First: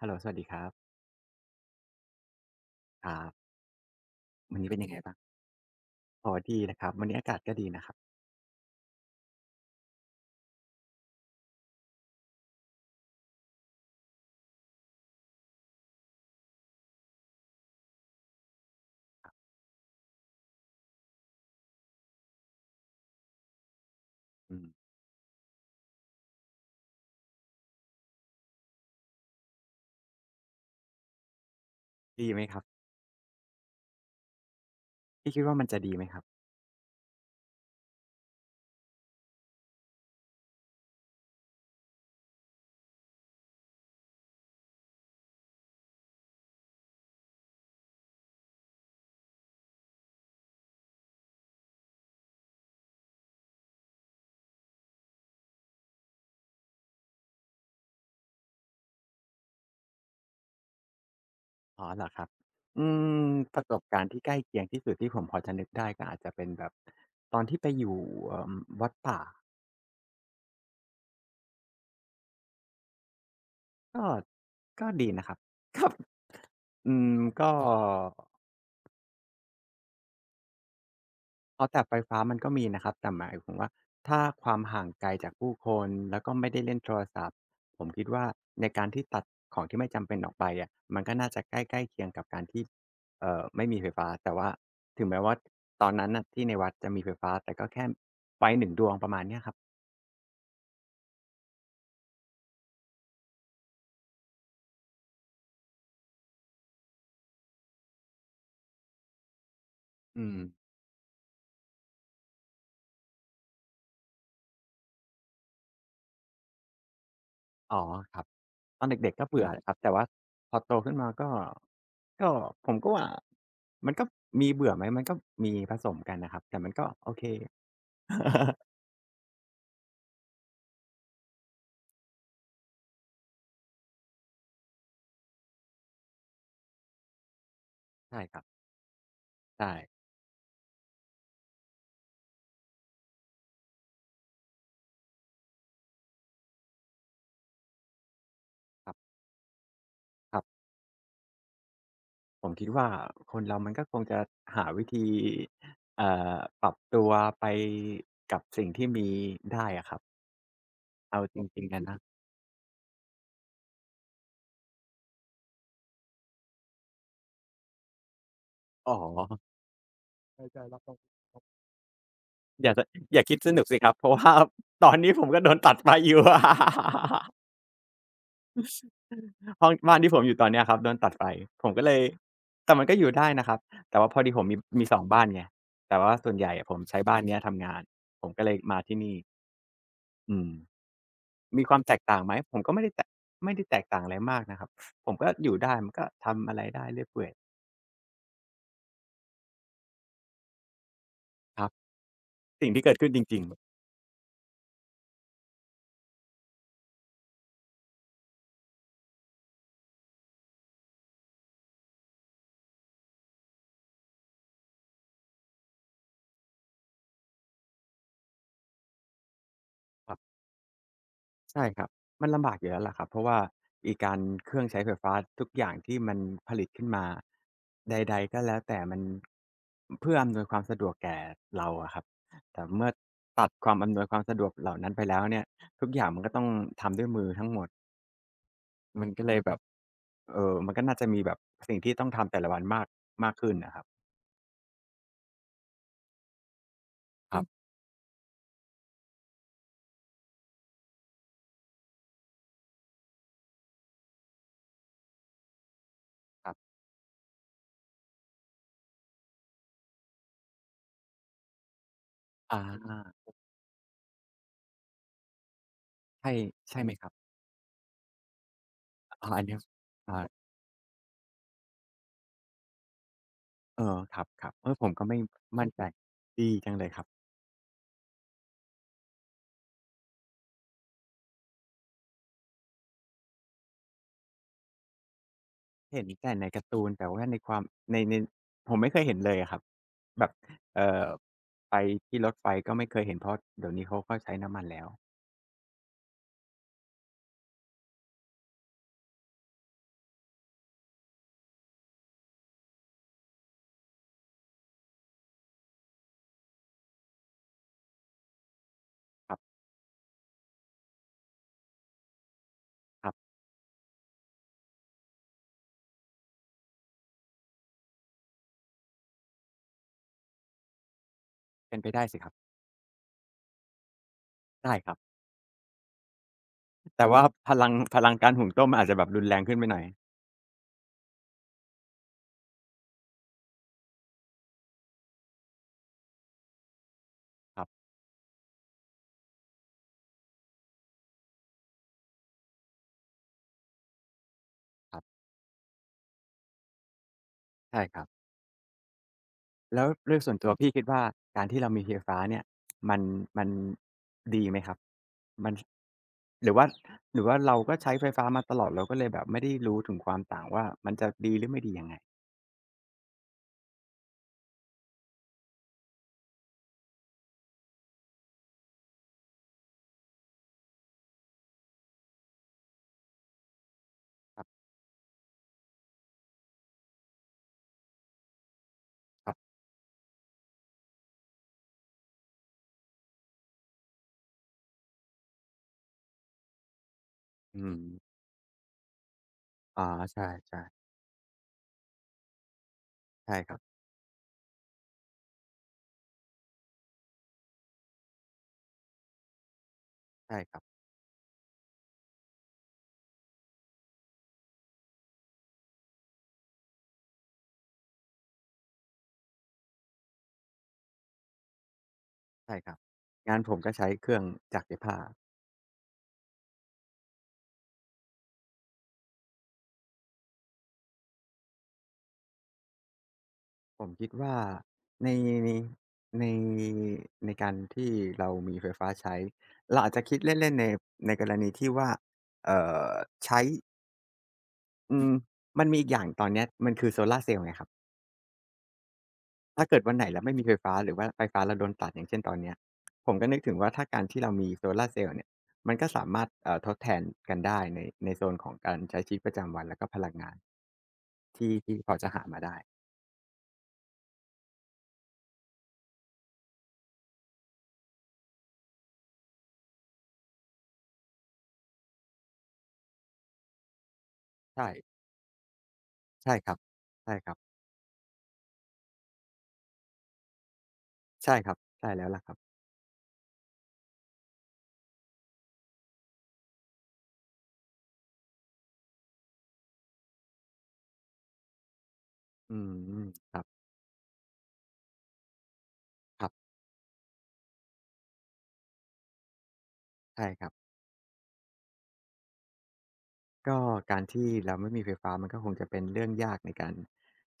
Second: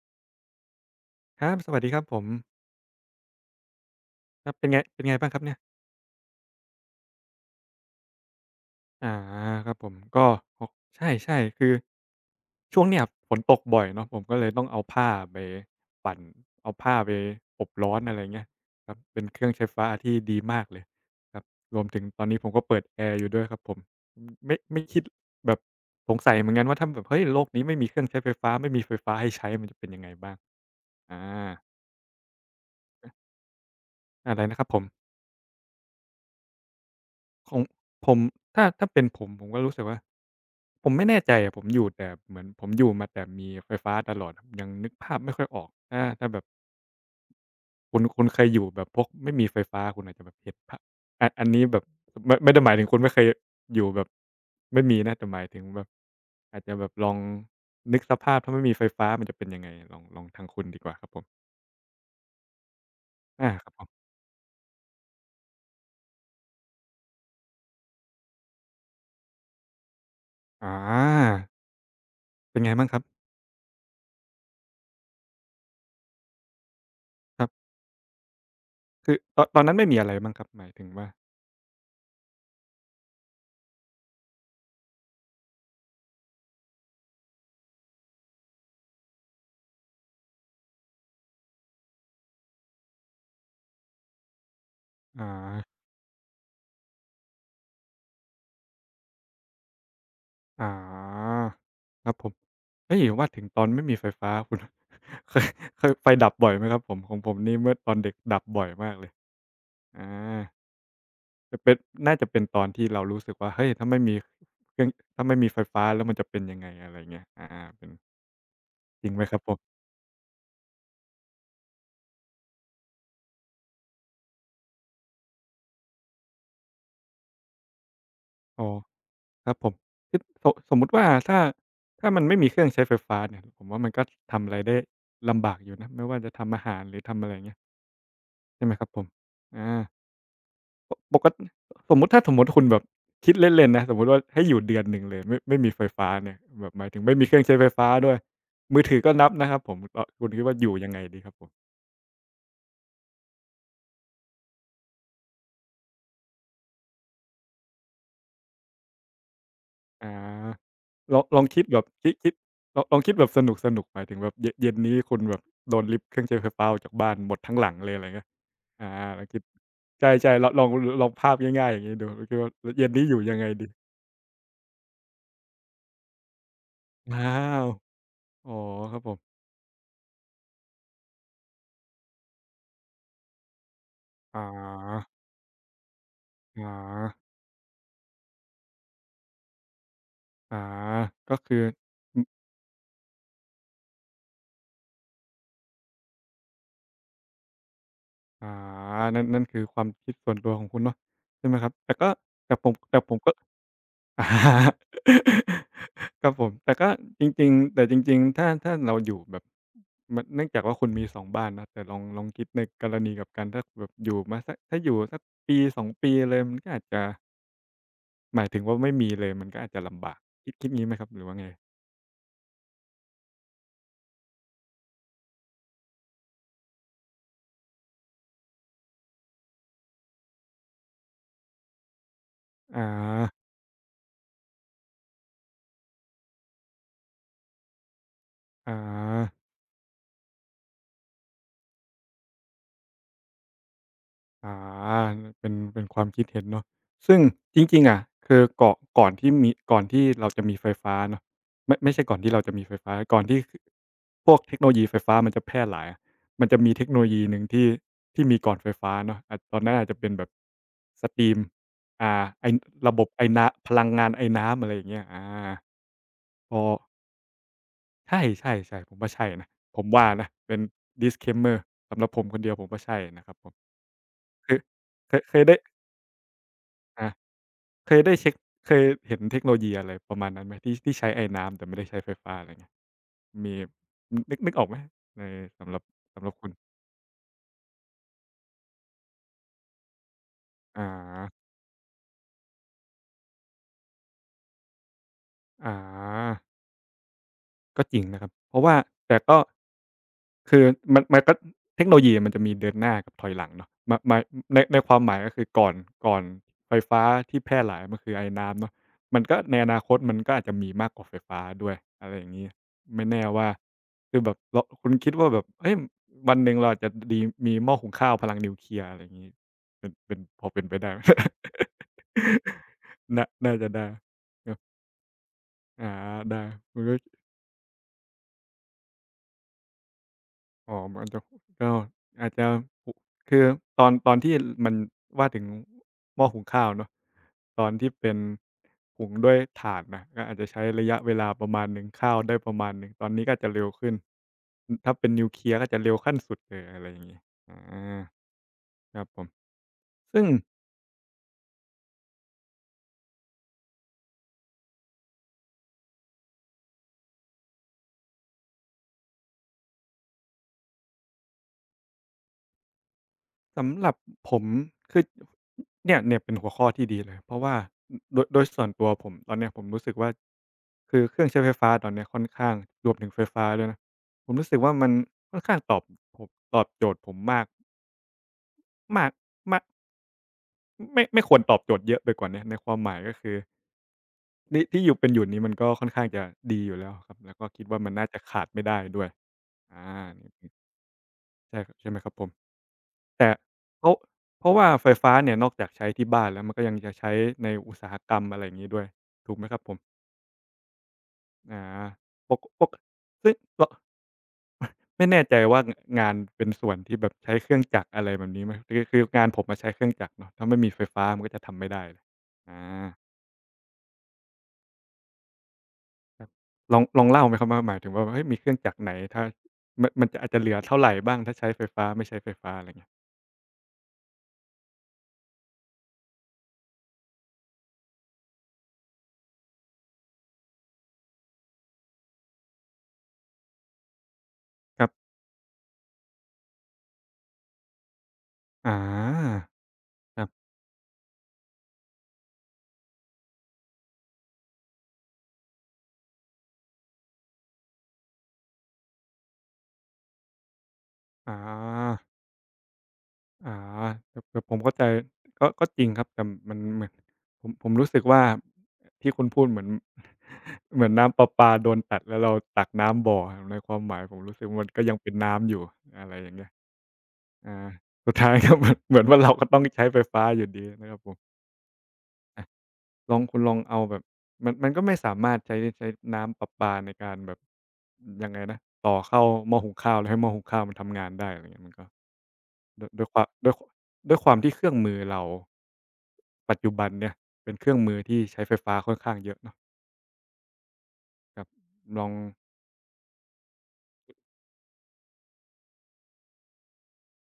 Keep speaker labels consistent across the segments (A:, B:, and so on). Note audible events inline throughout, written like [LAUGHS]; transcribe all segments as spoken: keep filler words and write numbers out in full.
A: ฮัลโหลสวัสดีครับ
B: ครับสวัสดีครับผม
A: ครับ
B: ครับ
A: วัน
B: เป็
A: นี้
B: น
A: เป็
B: ไง
A: นยังไง
B: เป็น
A: บ้า
B: ไง
A: ง
B: บ้างครับเนี่ย
A: อ๋อดีนะครับวันนี้อากาศก็ดีนะครับ
B: อาครับผมก็หกใช่ๆคือ ช่วงเนี้ยฝนตกบ่อยเนาะผมก็เลยต้องเอาผ้าไปปั่นเอาผ้าไปอบร้อนอะไรเงี้ยครับเป็นเครื่องใช้ฟ้าที่ดีมากเลยครับรวมถึงตอนนี้ผมก็เปิดแอร์อยู่ด้วยครับผมอืมไม่
A: อื
B: ไม่
A: ม
B: คิดแบบสงสัยเหมือนกันว่าถ้าแบบเฮ้ยโลกนี้ไม่มีเครื่องใช้ไฟฟ้าไม่มีไฟฟ้าให้ใช้มันจะเป็นยังไงบ้างอา
A: ดีไหมครับ
B: อะไรนะครับผม
A: พี่คิดว่ามันจะดีไหมครับ
B: ของผมถ้าถ้าเป็นผมผมก็รู้สึกว่าผมไม่แน่ใจอะผมอยู่แต่เหมือนผมอยู่มาแต่มีไฟฟ้าตลอดยังนึกภาพไม่ค่อยออกถ้าถ้าแบบคุณคุณเคยอยู่แบบพวกไม่มีไฟฟ้าคุณอาจจะแบบเห็นภาพอันอันนี้แบบไม่ไม่ได้หมายถึงคุณไม่เคยอยู่แบบไม่มีนะแต่หมายถึงแบบอาจจะแบบลองนึกสภาพถ้าไม่มีไฟฟ้ามันจะเป็นยังไงลองลองทางคุณดีกว่าครับผม
A: อ๋อเหรอครับอืม
B: อา
A: ประ
B: ครั
A: ส
B: บผ
A: บการ
B: ม
A: ณ์ที่ใกล้เคียงที่สุดที่ผมพอจะนึกได้ก็อาจจะเป็นแบบตอนที่ไปอยู่เอ่อวัดป่า
B: อาเป็นไงบ้างครับ
A: ก็ก็ดีนะครับครับอืม
B: ครั
A: ก็
B: บคือตอนตอนนั้นไม่มีอะไรบ้างครับหมายถึงว่า
A: อ๋อแต่ไฟฟ้ามันก็มีนะครับแต่หมายถึงว่าถ้าความห่างไกลจากผู้คนแล้วก็ไม่ได้เล่นโทรศัพท์ผมคิดว่าในการที่ตัดของที่ไม่จำเป็นออกไปอะมันก็น่าจะใกล้ๆเคียงกับการที่เอ่อไม่มีไฟฟ้าแต่ว่าถึงแม้ว่า
B: อา
A: ตอนนั้นน่ะที่ในวัดจะมีไฟฟ้าแต่ก็แค่ไฟหนึ่งดวงประมาณเนี้ยครับ
B: อ่าครับผมเฮ้ยว่าถึงตอนไม่มีไฟฟ้าคุณ [LAUGHS] เคยเคยไฟดับบ่อยไหมครับผมของผมนี่เมื่อตอนเด็กดับบ่อยมากเลยอา
A: อืม
B: จะเป็นน่าจะเป็นตอนที่เรารู้สึกว่าเฮ้ยถ้าไม่มีเครื่องถ้าไม่มีไฟฟ้าแล้วมันจะเป็นยังไงอะไรเงี้ยอา
A: อ๋อ
B: เป็น
A: ครับตอน
B: จริ
A: เด็
B: ง
A: ก
B: ไห
A: ๆ
B: ม
A: ก็
B: ค
A: เบ
B: รั
A: ใื
B: บผ
A: ช่อแหล่ะครั
B: ม
A: บแต่ว่าพอโตขึ้นมาก็ก็ผมก็ว่ามันก็มีเบื่อไหมมันก็มีผสมกันนะครับแต่มันก็โอเค
B: อ๋อครับผมคือสสมมุติว่าถ้าถ้ามันไม่มีเครื่องใช้ไฟฟ้าเนี่ยผมว่ามันก็ทำอะไรได้ลำบากอยู่นะไม่ว่าจะทำอาหารหรือทำอะไรเงี้ย
A: ใช่ครับ
B: ใช่ไหมครับผมอา
A: ใช่
B: ปปกสมมุติถ้าสมมุติคุณแบบคิดเล่นๆนะสมมุติว่าให้อยู่เดือนหนึ่งเลยไม่ไม่มีไฟฟ้าเนี่ยแบบหมายถึงไม่มีเครื่องใช้ไฟฟ้าด้วยมือ
A: ครั
B: ถือก็
A: บ
B: นับนะครับผมอคุณ
A: ครั
B: คิดว่าอ
A: บ
B: ยู่ยังไงดีครับผม
A: ผมคิดว่าคนเรามันก็คงจะหาวิธีเอ่อปรับตัวไปกับสิ่งที่มีได้อะครับ
B: อาลอ
A: เอา
B: ง
A: จ
B: ลองคิ
A: ริ
B: ด
A: งๆ
B: แบ
A: อะ
B: บ
A: นะ
B: คิดคิดลองลองคิดแบบสนุกๆหมายถึงแบบเยะเย็นนี้คุณแบบโดนริบเครื่องใช้ไฟฟ้าออกจากบ้านหมดทั้งหลังเลยอะไรเงี้ยอา
A: อ๋อ
B: ลองคิดใช่ๆลองล
A: ใช่
B: อง
A: ๆรับฟัง
B: ลองภา
A: ค
B: พ
A: รับ
B: ง่ายๆอย่างงี้ดูคุณคิดว่า
A: อ
B: ล
A: ย่าจะ
B: เย็นนี้อ
A: อ
B: ยู่
A: ย่า
B: ยั
A: คิ
B: ง
A: ด
B: ไง
A: สนุ
B: ดี
A: กสิครับเพราะว่าตอนนี้ผมก็โดนตัดไฟอยู่
B: อ้า
A: [LAUGHS]
B: วอ๋อครับผม
A: ห้องบ้านที่ผมอยู่ตอนเนี้ยครับโดนตัดไฟผมก็เลยแต่มันก็อยู่ได้นะครับแต่ว่าพอดี
B: อ๋
A: ผมมีมีสอง
B: อ
A: บ้านไงแต่ว่าส่วนใหญ่อะ
B: อ๋อ
A: ผมใช้บ้านเนี้ยทำงานผมก็เลยมาที่นี่อืม
B: อาก็คือ
A: มีความแตก
B: อื
A: ต่าง
B: ม
A: ไหมผมก็ไม่ได้แตกไม่ได้แตกต่างอะไรมากนะครับผมก็อยู่ได้มันก็ทำอะไรได้เรื่อยเปื่อย
B: อ่านั่นนั่นคือความคิดส่วนตัวของคุณเนาะใช่ไหม
A: ค
B: ค
A: รั
B: รั
A: บ
B: บแต่ก็แต่ผ
A: สิ่ง
B: ม
A: ที่เกิด
B: แต่
A: ขึ้
B: ผ
A: น
B: ม
A: จ
B: ก็
A: ริง
B: [LAUGHS] อาครับผมแต่ก็จริงๆแต่จริงๆถ้าถ้าเราอยู่แบบมันเนื่องจากว่าคุณมีสองบ้านนะแต่ลองลองคิดในกรณีกลับกันถ้าแบบอยู่มาสักถ้าอยู่สักปีสอสองปีเลยมันก็อาจจะหมายถึงว่าไม่มีเลยมันก็อาจจะลำ
A: ๆค
B: บา
A: รั
B: ก
A: บ
B: คิดคิดงี้ไหมครับหรือว่าไง
A: ใช่ครับมันลำบากอยู่แล้วล่ะครับเพราะว่าอีการเครื่องใช้ไฟฟ้าทุกอย่างที่มันผลิตขึ้นมาใดๆก็แล้วแต่มันเพื่ออำนวยความสะดวกแก่เราอะครับแต่
B: อา
A: เมื่อตัดความอำนวยความสะดวกเหล่านั้นไปแล้วเนี่ยทุกอย่างมันก็ต้องทำด้วยมือทั้งหมด
B: อา
A: มันก็เลยแบบเอ่อมันก็น่าจะมีแบบสิ่งที่ต้องทำแต่ละวันมากมากขึ้นน่ะครับ
B: อาเป็นเป็นความคิดเห็นเนาะซึ่ง
A: ครับ
B: จริงๆอะคือก่อก่อนที่มีก่อนที่เราจะมีไฟฟ้าเนาะไม่ไม่ใช่ก่อนที่เราจะมีไฟฟ้าก่อนที่คพวกเทคโนโลยีไฟฟ้ามันจะแพร่หลายอะมั
A: ค
B: น
A: รั
B: จะมี
A: บ
B: เทคโนโลยีหนึ่งที่ที่มีก่อนไฟฟ้าเนาะอาจตอนนั้นอาจจะเป็นแบบสตีมอ่าไอ้
A: อ
B: ระบบ
A: า
B: ไอน้ำพลังงานไอน้ำอะไรอย่างเงี้ยอา
A: ใช่
B: พอ
A: ใช่ไหมครับ
B: ใช่ๆๆผมว่าใช่
A: อาอัน
B: นะ
A: เนี้ย
B: ผมว่า
A: อ่า
B: นะเป็น disclaimer สำหรับผมคนเดียวผมว่าใช่นะครับผม
A: เออครับ
B: คือ
A: ๆเออผมก็
B: เค
A: ไม่
B: ยเคยได้
A: มั่นใจดีจังเลยครับ
B: อา เคยได้เช็คเคยเห็นเทคโนโลยีอะไรประมาณนั้นไหมที่ที่ใช้ไอน้ำแต่ไม่ได้ใช้ไฟฟ้าอะไรเงี้ยมีนึกนึกออกไหมในสำหรับ
A: เห็น
B: สำหรั
A: แต่
B: บ
A: ใน
B: คุณ
A: การ์ตูนแต่ว่าในความในในผมไม่เคยเห็นเลยอะครับแบบ
B: อา
A: เอ่อไปที่รถไฟก็ไม่เคยเห็นเพราะเดี๋ยวนี้เขาก็ใช้น้ำมันแล้ว
B: ออาก็จริงนะครับเพราะว่าแต่ก็ คือมันมันก็เทคโนโลยีมันจะมีเดินหน้ากับถอยหลังเนาะมามาในในความหมายก็คือก่อนก่อนไฟฟ้าที่แพร่หลายมันคือไอน้ำเนาะมันก็
A: ค
B: ใน
A: ร
B: อนาคตมันก็อาจจะมีมากกว่าไฟฟ้าด้วยอะไรอย่างนี้ไม่
A: ับ
B: แน่ว่าคือแบบเราคุณคิดว่าแบบเฮ้ยวันหนึ่งเราอาจจะดีมีหม้อหุงข้าวพลังนิวเคลียร์อะไรอย่างนี้เป็นเป็นพอเป็นไปได้ไหม
A: ๆเป็นไปได้สิครับ
B: [LAUGHS] น่าน่าจะได้เนาะ
A: ได้ครับ
B: อาได้
A: แต่ว่าพลังพลังการหุงต้มมันอาจจะแบบรุนแรงขึ้นไปหน่อย
B: อ๋อมันจะก็อาจจะหุคือตอนตอนที่มันว่าถึงหม้อหุงข้าวเนาะ
A: ค
B: ต
A: รั
B: อนที่เป็นหุงด้วยถ่านน่ะก็อาจจะใช้ระยะเวลาประมาณหนึ่งข้าวได้ประมาณหนึ่งตอนนี้ก็อาจจะเร็วขึ้นอือถ้า
A: บ
B: เป็นนิวเคลียร์ก็จะเร็วขั้นสุดเลยอะไรอย่างงี้อ
A: ๆใช่ค
B: า
A: รับ
B: ครับผม
A: แล้วโดย
B: ซึ่ง
A: ส่วนตัวพี่คิดว่าการที่เรามีไฟฟ้าเนี่ยมันมันดีไหมครับมันหรือว่าหรือว่าเราก็ใช้ไฟฟ้ามาตลอดเราก็เลยแบบไม่ได้รู้ถึงความต่างว่ามันจะดีหรือไม่ดียังไง
B: สำหรับผมคือเนี่ยเนี่ยเป็นหัวข้อที่ดีเลยเพราะว่าโดยโดยส่วนตัวผมตอนเนี้ยผมรู้สึกว่าคือเครื่องใช้ไฟฟ้าตอนเนี้ยค่อนข้างรวมถึงไฟฟ้าด้วยนะผมรู้สึกว่ามันค่อนข้างตอบผมตอบโจทย์ผมมากมาก
A: ครับ
B: มากไม่ไม่ควรตอบโจทย์เยอะไปกว่าเนี้ยในความหมายก็คือที่ที่อยู่เป็นอยู่นี้มันก็ค่อนข้างจะดีอยู่แล้วครับแล้วก็คิด
A: อืม
B: ว่ามันน่าจะขาดไม่ได้ด้วยอา
A: อ๋อใช
B: นี่
A: ่ๆ
B: ใช่ครับใช่ไหมครับผม แต่
A: ใช่ครับ
B: เพราะเพราะว่าไฟฟ้าเนี่ยนอกจากใช้ที่บ้านแล้วมันก็ยังจะใช้ในอุตสาหกรรมอะไรอย่างงี้ด้วยถูกไหมครับผม
A: ใช่ครับ
B: อาปกปกซึ่งลไม่แน่ใจว่างงานเป็นส่วนที่แบบใช้เครื่องจักรอะไรแบบนี้ไหมคือคืองานผมอะใช้เครื่องจักรเนาะถ้าไม่มีไฟฟ้ามันก็จะทำไม่ได้เลยอา
A: ใช่ครับงานผมก็ใช้เครื่องจักรเย็บผ้า
B: ครับลองลองเล่าไหมครับว่าหมายถึงว่าเฮ้ยมีเครื่องจักรไหนถ้ามันมันจะอาจจะเหลือเท่าไรบ้างถ้าใช้ไฟฟ้าไม่ใช้ไฟฟ้าอะไรเงี้ย
A: ผมคิดว่าในในในการที่เรามีไฟฟ้าใช้เราอาจจะคิดเล่นๆในในกรณีที่ว่าเอ่อใช้
B: ครั
A: อืม
B: บ
A: มันมีอีกอย่างตอนเนี้ยมันคือโซลาร์เซลล์ไงครับ
B: อา
A: ถ้าเกิดวันไหน
B: ค
A: เรา
B: รับ
A: ไม่มีไฟฟ้าหรือว่าไฟฟ้าเราโดนตัดอย่างเช่นตอนเนี้ยผมก็นึกถึงว่าถ้าการที่เรามีโซลาร์เซลล์เนี่ยมันก็สามารถเอ่อทดแทนกันได้ในในโซนของการใช้ชีวิตประจำวันแล้วก็พลังงาน
B: อ
A: ที่ที่พอ
B: า
A: จะหามาได้
B: อาแต่แต่ผมเข้าใจก็ก็จริงครับแต่มันเหมือนผมผมรู้สึกว่าที่คุณพูดเหมือน [LAUGHS] เหมือนน้ำประปาโดนตัดแล้วเราตักน้ำบ่อในความหมายผมรู้สึกว่ามั
A: ใช่
B: นก็ยังเป็นน้ำอยู่อะไรอย่า
A: ใช่
B: งเงี้
A: ค
B: ย
A: รับใช่ครับ
B: อาสุดท้ายก็เหมือน [LAUGHS] เหมือนว่าเราก็ต้องใช้ไฟฟ้าอยู่ดีนะครับผม
A: ใช่ครับใช่แล้วล่ะครับ
B: ลองคุณลองเอาแบบมันมันก็ไม่สามารถใช้ใช้น้ำประปาในการแบบยังไงนะต่อเข้าหม้อหุงข้าวแล้วให้หม้อหุงข้าวมันทำงานได้อะไรเงี้ยมันก็
A: อื
B: ด้วยด้
A: ม
B: วยความ
A: ครั
B: ด้วย
A: บ
B: คด้วยความที่เครื่องมือเรา
A: ครับ
B: ปัจจุบันเนี่ยเป็นเครื่องมือที่ใช้ไฟฟ้าค่อนข้างเยอะเนาะ
A: ใช่ครับ
B: ครับลอง
A: ก็การที่เราไม่มีไฟฟ้ามันก็คงจะเป็นเรื่องยากในการ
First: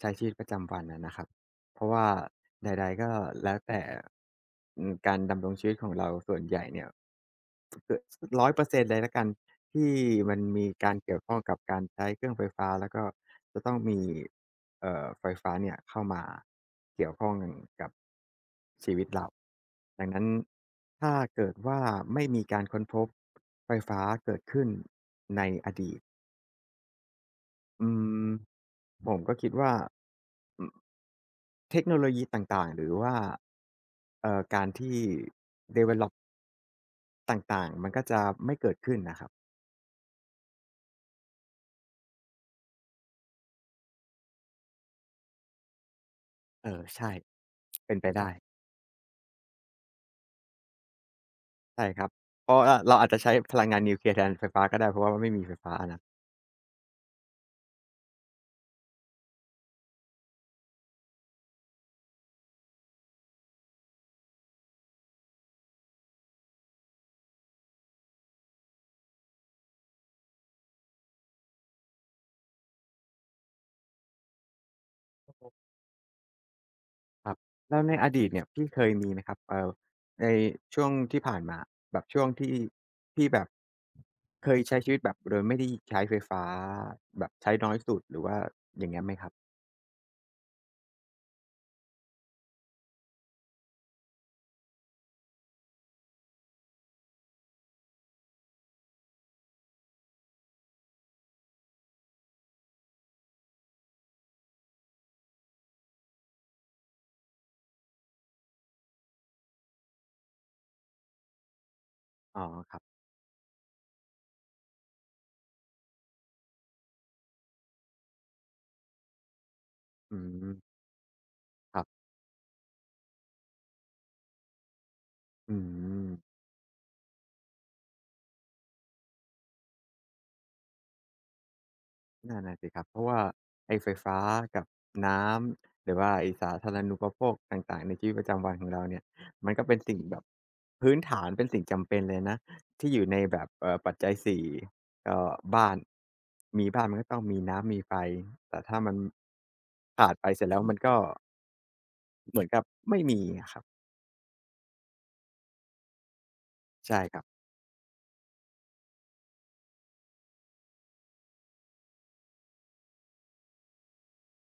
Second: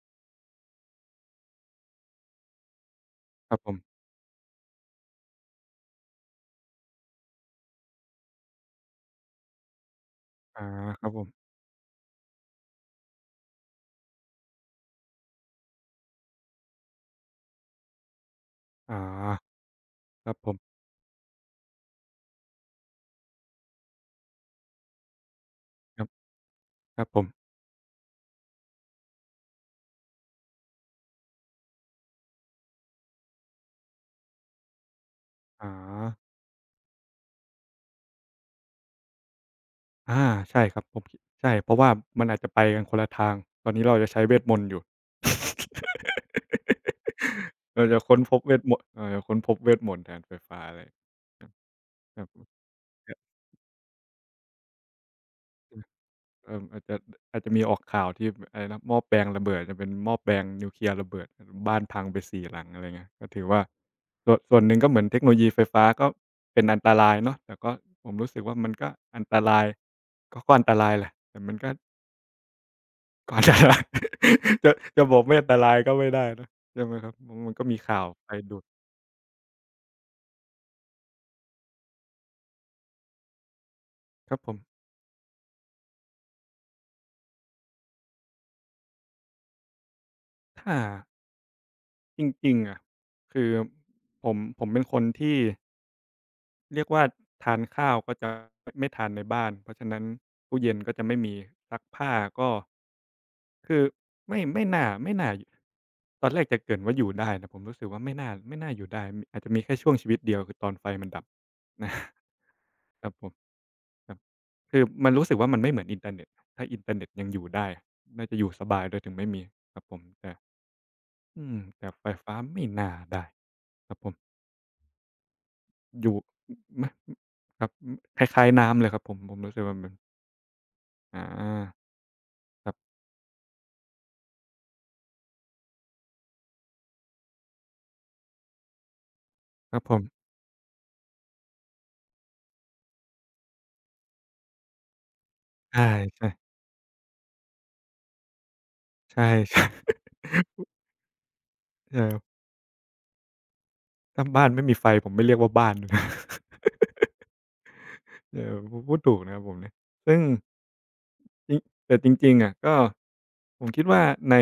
A: ใช้ชีวิตประจำวันอะนะครับเพราะว่าใดๆก็
B: ค
A: แล้
B: รับ
A: ว
B: ผ
A: แต่
B: ม
A: อืมการดำรงชีวิตของเราส่วนใหญ่เนี่ยร้อยเปอร์เซ็หนึ่งร้อยเปอร์เซ็นต์เลยละกันที่มัน
B: อา
A: มีการ
B: ครับ
A: เกี่
B: ผ
A: ยว
B: ม
A: ข้องกับการใช้เครื่องไฟฟ้าแล้วก็จะต้องมีเอ่อไฟฟ้าเนี่ยเข้ามาเกี่ยวข้องกับชี
B: อา
A: วิตเราดังนั้
B: ค
A: น
B: รับผม
A: ถ้าเกิดว่าไม่มีการค้นพบไฟฟ้าเกิดขึ้นในอดี
B: ค
A: ต
B: รับครับผม
A: อืมผมก็คิดว่าอืมเทคโนโลยีต่างๆหรือว่าเอ่อการที่
B: อา
A: develop ต่างๆมันก็จะไม่เกิดขึ้นนะครับ
B: อาใช่ครับผมคิดใช่เพราะว่ามันอาจจะไปกันคนละทางตอนนี้เราจะใช้เวทมนต์อยู่
A: เออใช่
B: [LAUGHS] เรา
A: เป็น
B: จะ
A: ไป
B: ค้น
A: ได้
B: พบเวทมนต์เราจะค้นพบเวทมนต์แทนไฟฟ้าอะไรครับ
A: ใช่ครับ
B: ครับ
A: เพราะว่าเราอาจจะใช้
B: อ
A: พลังงานนิวเคลียร์แทนไฟฟ้าก็ได้เพราะว่าไม่มีไฟฟ้านะ
B: เอ่ออาจจะอาจจะมีออกข่าวที่อะไรนะหม้อแปลงระเบิดจะเป็นหม้อแปลงนิวเคลียร์ระเบิดบ้านพังไปสี่หลังอะไรเงี้ยก็ถือว่าส่วนส่วนหนึ่งก็เหมือนเทคโนโลยีไฟฟ้าก็เป็นอันตรายเนาะแต่ก็ผมรู้สึกว่ามันก็อันตรายก็ก็อันตรายแหละแต่มันก็ ก็อันตราย [LAUGHS] จะจะบอกไม่อันตรายก็ไม่ได้นะใช่ไหมครับ
A: ค
B: มั
A: รั
B: น
A: บ
B: มันก็มี
A: แล้วใน
B: ข่าว
A: อดี
B: ไฟ
A: ตเนี่ย
B: ดู
A: พี่
B: ด
A: เคยมีไหมครับเอ่อในช่วงที่ผ่านมาแบบช่วงที่ที่แบบ
B: ครับผ
A: เค
B: ม
A: ยใช้ชีวิตแบบโดยไม่ได้ใช้ไฟฟ้าแบบใช้น้อยสุดหรือว่าอย่างเงี้ยไหมครับ
B: ถ้าจริงๆอะคือผมผมเป็นคนที่ เรียกว่าทานข้าวก็จะไม่ทานในบ้านเพราะฉะนั้นตู้เย็นก็จะไม่มีซักผ้าก็คือไม่ไม่น่าไม่น่าตอนแรกจะเกริ่นว่าอยู่ได้แต่ผมรู้สึกว่าไม่น่าไม่น่าอยู่ได้มอาจจะมีแค่ช่วงชีวิตเดียวคือตอนไฟมันดับ [LAUGHS] นะ
A: อ๋อครับ
B: ครับผมครับคือมันรู้สึกว่ามันไม่เหมือนอินเทอร์เน็ตถ้าอินเทอร์เน็ตยังอยู่ได้น่าจะอยู่สบายด้วยถึงไม่มีครับผม
A: อื
B: แต่
A: ม
B: อืม
A: ครั
B: แต่ไฟ
A: บ
B: ฟ้าไม่น่าได้ครับผม
A: อื
B: อยู่
A: ม
B: มครับคล้ายๆน้ำเลยครับผมผมรู้สึกว่ามันอา
A: นั่นน่ะ
B: ค
A: สิ
B: รั
A: ครับเพ
B: บ
A: ราะว่าไอ้ไฟฟ้ากับน้ำหรือว่าไอ้สาธารณูปโภคต่างๆในชีวิตประจำวันของเราเนี่ยมันก็
B: ค
A: เป็
B: รั
A: น
B: บผ
A: สิ่งแบบ
B: ม
A: พื้นฐานเป็นสิ่งจำเป็นเลยนะที่อยู่ในแบบเอ่อปัจจัยสี่ก็บ้า
B: ใช
A: น
B: ่ๆ
A: มีบ้านมันก็ต้องมีน้ำมีไฟแต่ถ้ามัน
B: ใช่ใช่ [LAUGHS]
A: ขาดไปเสร็จแล้วมันก็
B: เออ
A: เหมือนกับไม่มีอะครับ
B: ถ้าบ้านไม่มีไฟผมไม่เรียกว่าบ้าน [LAUGHS] นะ
A: ใช่ครับ
B: เออพูพูดถูกนะครับผมเนี่ยซึ่งจริงแต่จริงๆอะก็ผมคิดว่าใน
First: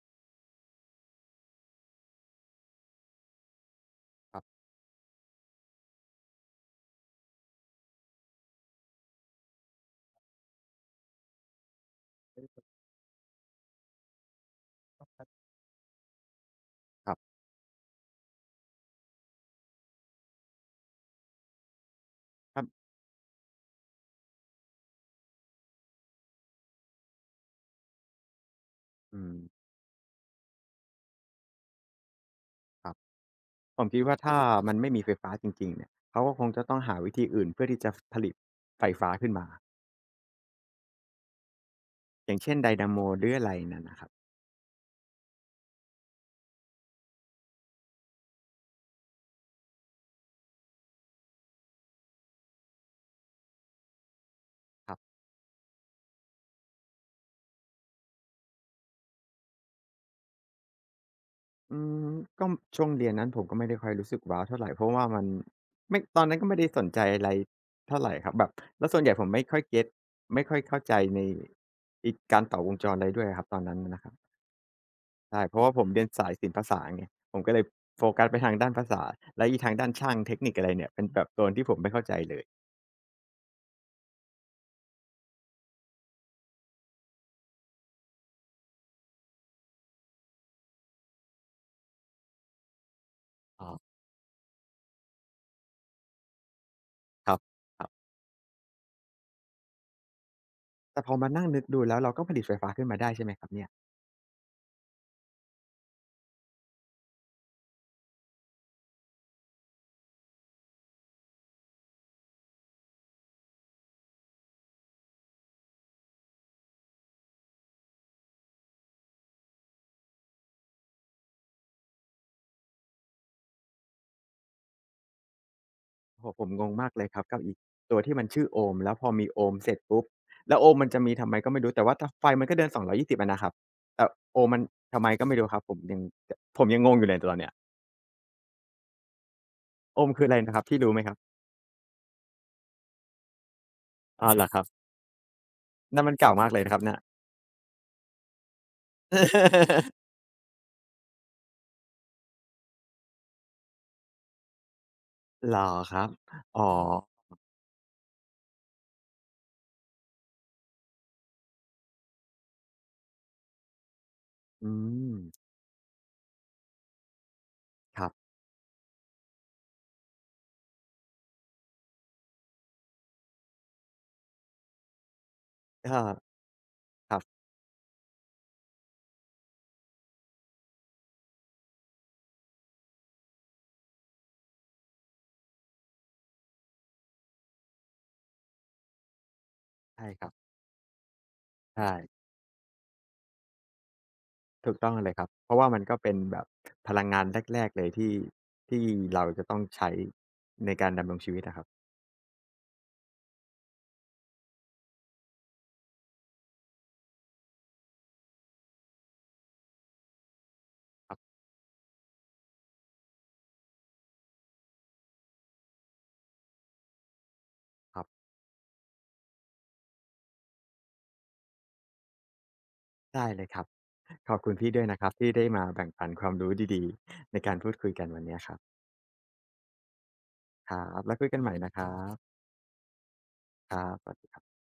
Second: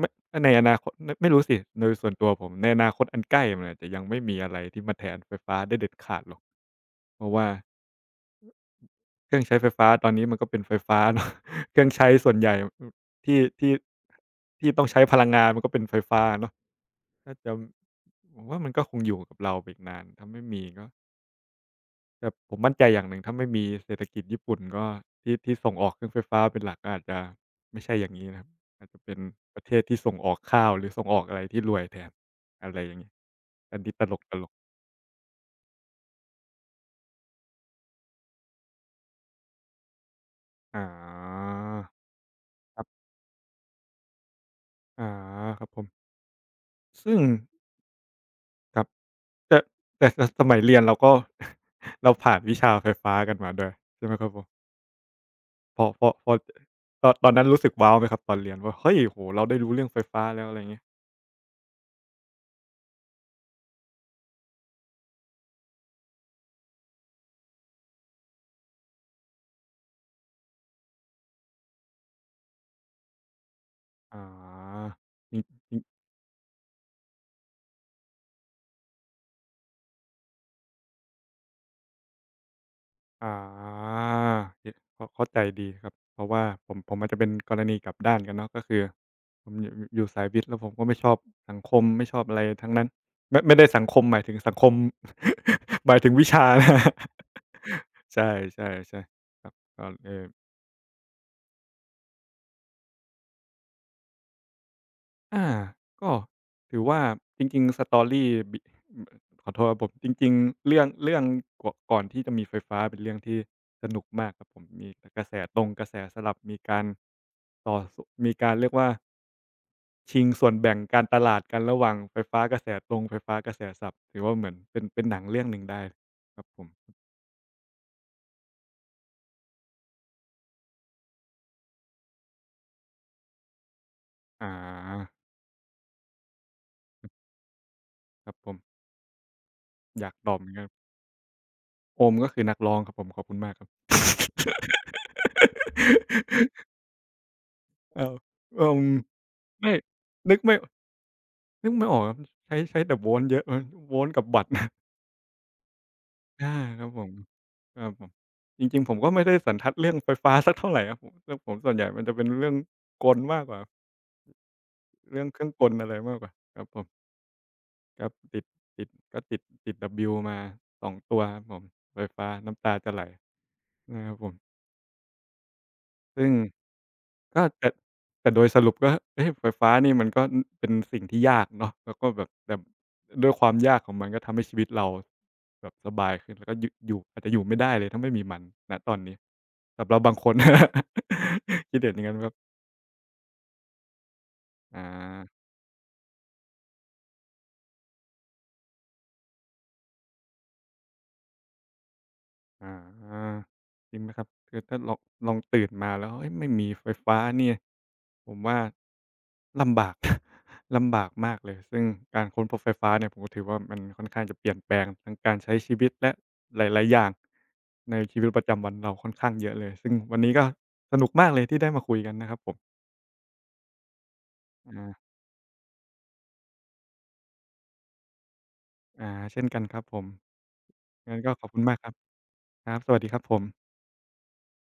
B: มในอนาคตนไม่รู้สิโดยส่วนตัวผมในอนาคตอันใกล้มันอาจจะยังไม่
A: ค
B: มี
A: รั
B: อะไร
A: บ
B: ที่มาแทนไฟฟ้าได้เด็ดขาดหรอกเพราะว่า เครื่องใช้ไฟฟ้าตอนนี้มันก็เป็นไฟฟ้าเนาะ [LAUGHS] เครื่องใช้ส่วนใหญ่ที่ที่ที่ต้องใช้พลังงานมันก็เป็นไฟฟ้าเนาะน่าจะผมว่ามันก็คงอยู่กับเราไปอีกนานถ้าไม่มีก็แต่ผ
A: ๆค
B: ม
A: รับ
B: มั่นใจอย่างหนึ่งถ้าไม่มีเศรษฐกิจญี่ปุ่นก็ที่ที่ส่งออกเครื่องไฟฟ้าเป็นหลักก็อาจจะไม่ใช่อย่างนี้นะครับอาจจะเป็น
A: อืม
B: ประเทศที่ส่งออกข้าวหรือส่งออกอะไรที่รวยแทนอะไร
A: ค
B: อ
A: รับ
B: ย่างนี้อั
A: ผ
B: น
A: ม
B: นี้
A: คิ
B: ต
A: ด
B: ล
A: ว่า
B: กต
A: ถ้า
B: ลก
A: มันไม่มีไฟฟ้าจริงๆเนี่ยเขาก็คงจะต้องหาวิธีอื่นเพื่อที่จะผลิตไฟฟ้าขึ้นมา
B: อ่า
A: อย่างเช่นได
B: ครั
A: นาโม
B: บ
A: หรืออะไรนั่นนะครับ
B: อ่าครับผมซึ่งครับ แต่แต่สสมัยเรียนเราก็ [LAUGHS] เราผ่านวิชาไฟฟ้ากันมาด้วยใช่ไหมครับผม
A: ครับ
B: พอพอพอตอนตอนนั้นรู้สึกว้าวไหมครับตอนเรียนว่าเฮ้ยโอ้โฮเราได้รู้เรื่องไฟฟ้าแล้วอะไรอย่างเงี้ย
A: อืมก็ช่วงเรียนนั้นผมก็ไม่ได้ค่อยรู้สึกว้าวเท่าไรเพราะว่ามันไม่ตอนนั้นก็ไม่ได้สนใจอะไรเท่าไรครับแบบแล้วส่วนใหญ่ผมไม่ค่อยเก็ตไม่ค่อยเข้าใจในอีกการต่อวงจรอะไรด้วยอะครับตอนนั้นนะนะครั
B: อ๋
A: บ
B: อจริ
A: ใช่
B: ง
A: เพราะ
B: จ
A: ว่า
B: ริง
A: ผมเรียนสายศิลปภาษาไงผมก็เลยโฟกัสไปทางด้านภาษาและอีทางด้านช่างเทคนิคอะไรเนี่ยเป็นแบบโซนที่ผมไม่เข้าใจเลย
B: อ๋เก็ตเข้าเข้าใจดีครับเพราะว่าผมผมอาจจะเป็นกรณีกลับด้านกันเนาะก็คือผมอยู่อยู่อยู่สายวิทย์แล้วผมก็ไม่ชอบสังคมไม่ชอบอะไรทั้งนั้นไม่ไม่ได้
A: อ๋อ
B: สังคมหมายถึงสังคม [LAUGHS] หมายถึงวิชานะ [LAUGHS] ครับ
A: ครับ
B: ใช่ๆๆครับก็เออ
A: แต่พอมานั่งนึกดูแล้วเราก็ผลิตไฟฟ้าขึ้นมาได้ใช่ไหมครับเนี่ย
B: อาก็ถือว่าจริงๆ สตอรี่ บิขอโทษครับผมจริงๆเรื่องเรื่องก่อก่อนที่จะมีไฟฟ้าเป็นเรื่องที่สนุกมากครับผมมีกระแสตรงกระแสสลับมีการต่อสมีการเรียกว่าชิงส่วนแบ่งการตลาดกันระหว่างไฟฟ้ากระแสตรงไฟฟ้ากระแสสลับถือว่าเหมือนเป็นเป็นหนังเรื่องหนึ่งได้
A: โอ้โฮ
B: ค
A: ผ
B: รับ
A: ม
B: ผ
A: งงมา
B: ม
A: กเลยครับกับอีกตัวที่มันชื่อโอห์มแล้วพอมีโอห์มเสร็จปุ๊บแล้วโอห์มมันจะมีทำไมก็ไม่รู้แต่ว่าถ้าไฟมันก็เดินสองร้อยยี่สิบองร้อยยี่สิบอะนะครับแต่โอห์ม
B: อา
A: มันทำไมก็ไม่รู้ครับผมยังจผมยังงงอยู่เลยตอนเนี้ย
B: ครับผม
A: โอ
B: อ
A: ห์ม
B: ยาก
A: คือ
B: ต
A: อะ
B: อ
A: ไร
B: บเหมือน
A: นะค
B: กั
A: รับ
B: น
A: พี่รู้ไหมครับ
B: โอมก็คือนักร้องครับผมขอบคุณมากครับ
A: อ๋อเหรอครับนั่นมันเก่ามากเลยนะครั
B: [LAUGHS]
A: บเนี่ย
B: อ้าวอืม ไม่
A: [LAUGHS]
B: นึกไม่นึกไม่ออกครับใช้ใช้แต่โวลต์เยอะเออโวลต์กับวัตต์ [LAUGHS]
A: เหรอครับ
B: อา
A: อ๋อ
B: ครับผมครับผมจริงๆผมก็ไม่ได้สันทัดเรื่องไฟฟ้าสักเท่าไรครับผมเรื่องผมส่วนใหญ่มันจะเป็นเรื่องกลมากกว่า
A: อืม
B: เรื่องเครื่องกลอะไรมากกว่าครับผมค
A: ค
B: รั
A: รั
B: บ
A: บ
B: ติดติดก็ติดติด ดับเบิลยู มาสองตัวครับผมไฟฟ้าน้ำตาจะไหลนะครับผม
A: ก็
B: ซึ่ง
A: ครับ
B: ก็แต่แต่โดยสรุปก็เอ๊ะไฟฟ้านี่มันก็อเป็นสิ่งที่ยากเนาะแล้วก็แบบแต่ด้วยความยากของมันก็ทำให้ชีวิตเราแบบสบายขึ้นแล้วก็ยึอยู่อาจจะอยู่ไม่ได้เลยถ้าไม่มีมันณตอนนี้สำหรับ
A: ใช่
B: บาง
A: ค
B: ค
A: รับ
B: น [LAUGHS] คิด
A: ใช่
B: เห็นอย่างงั้นไหมครับ
A: ถูก
B: อา
A: ต้องเลยครับ เพราะว่ามันก็เป็นแบบพลังงานแรกๆเลยที่ที่เราจะต้องใช้ในการดำรงชีวิตอะครับ
B: อาจริงไหมครับคือถ้าลองลองตื่นมาแล้วเฮ้ยไม่มีไฟฟ้าเนี่ยผมว่าลำบาก [LAUGHS] ลำบาก
A: ครั
B: มา
A: บ
B: กเลยซึ่งการค้นพบไฟฟ้าเนี่ยผมก็ถือว่ามันค่อนข้างจะเปลี่ยนแปลงทั้งการใช้ชีวิตและหลายๆอย่างใน
A: ครั
B: ชีวิ
A: บ
B: ตประจำวันเราค่อนข้างเยอะเลยซึ่งวันนี้ก็สนุกมากเลยที่ได้มาคุยกันนะครับผม
A: ได้เลยครับขอบคุณพี่ด้วย
B: อา
A: นะครับที่ได้มาแบ่งปันความรู้ดีๆในการพูดคุยกันวันเนี้ยครับ
B: อาเช่นกันครับผม
A: ครับแล้
B: งั้
A: ว
B: น
A: คุย
B: ก็
A: กัน
B: ขอบ
A: ใหม่
B: คุณ
A: นะ
B: มาก
A: ค
B: ครั
A: รั
B: บ
A: บบ
B: ครับสวัสดีครับผม
A: ครับสวัสดี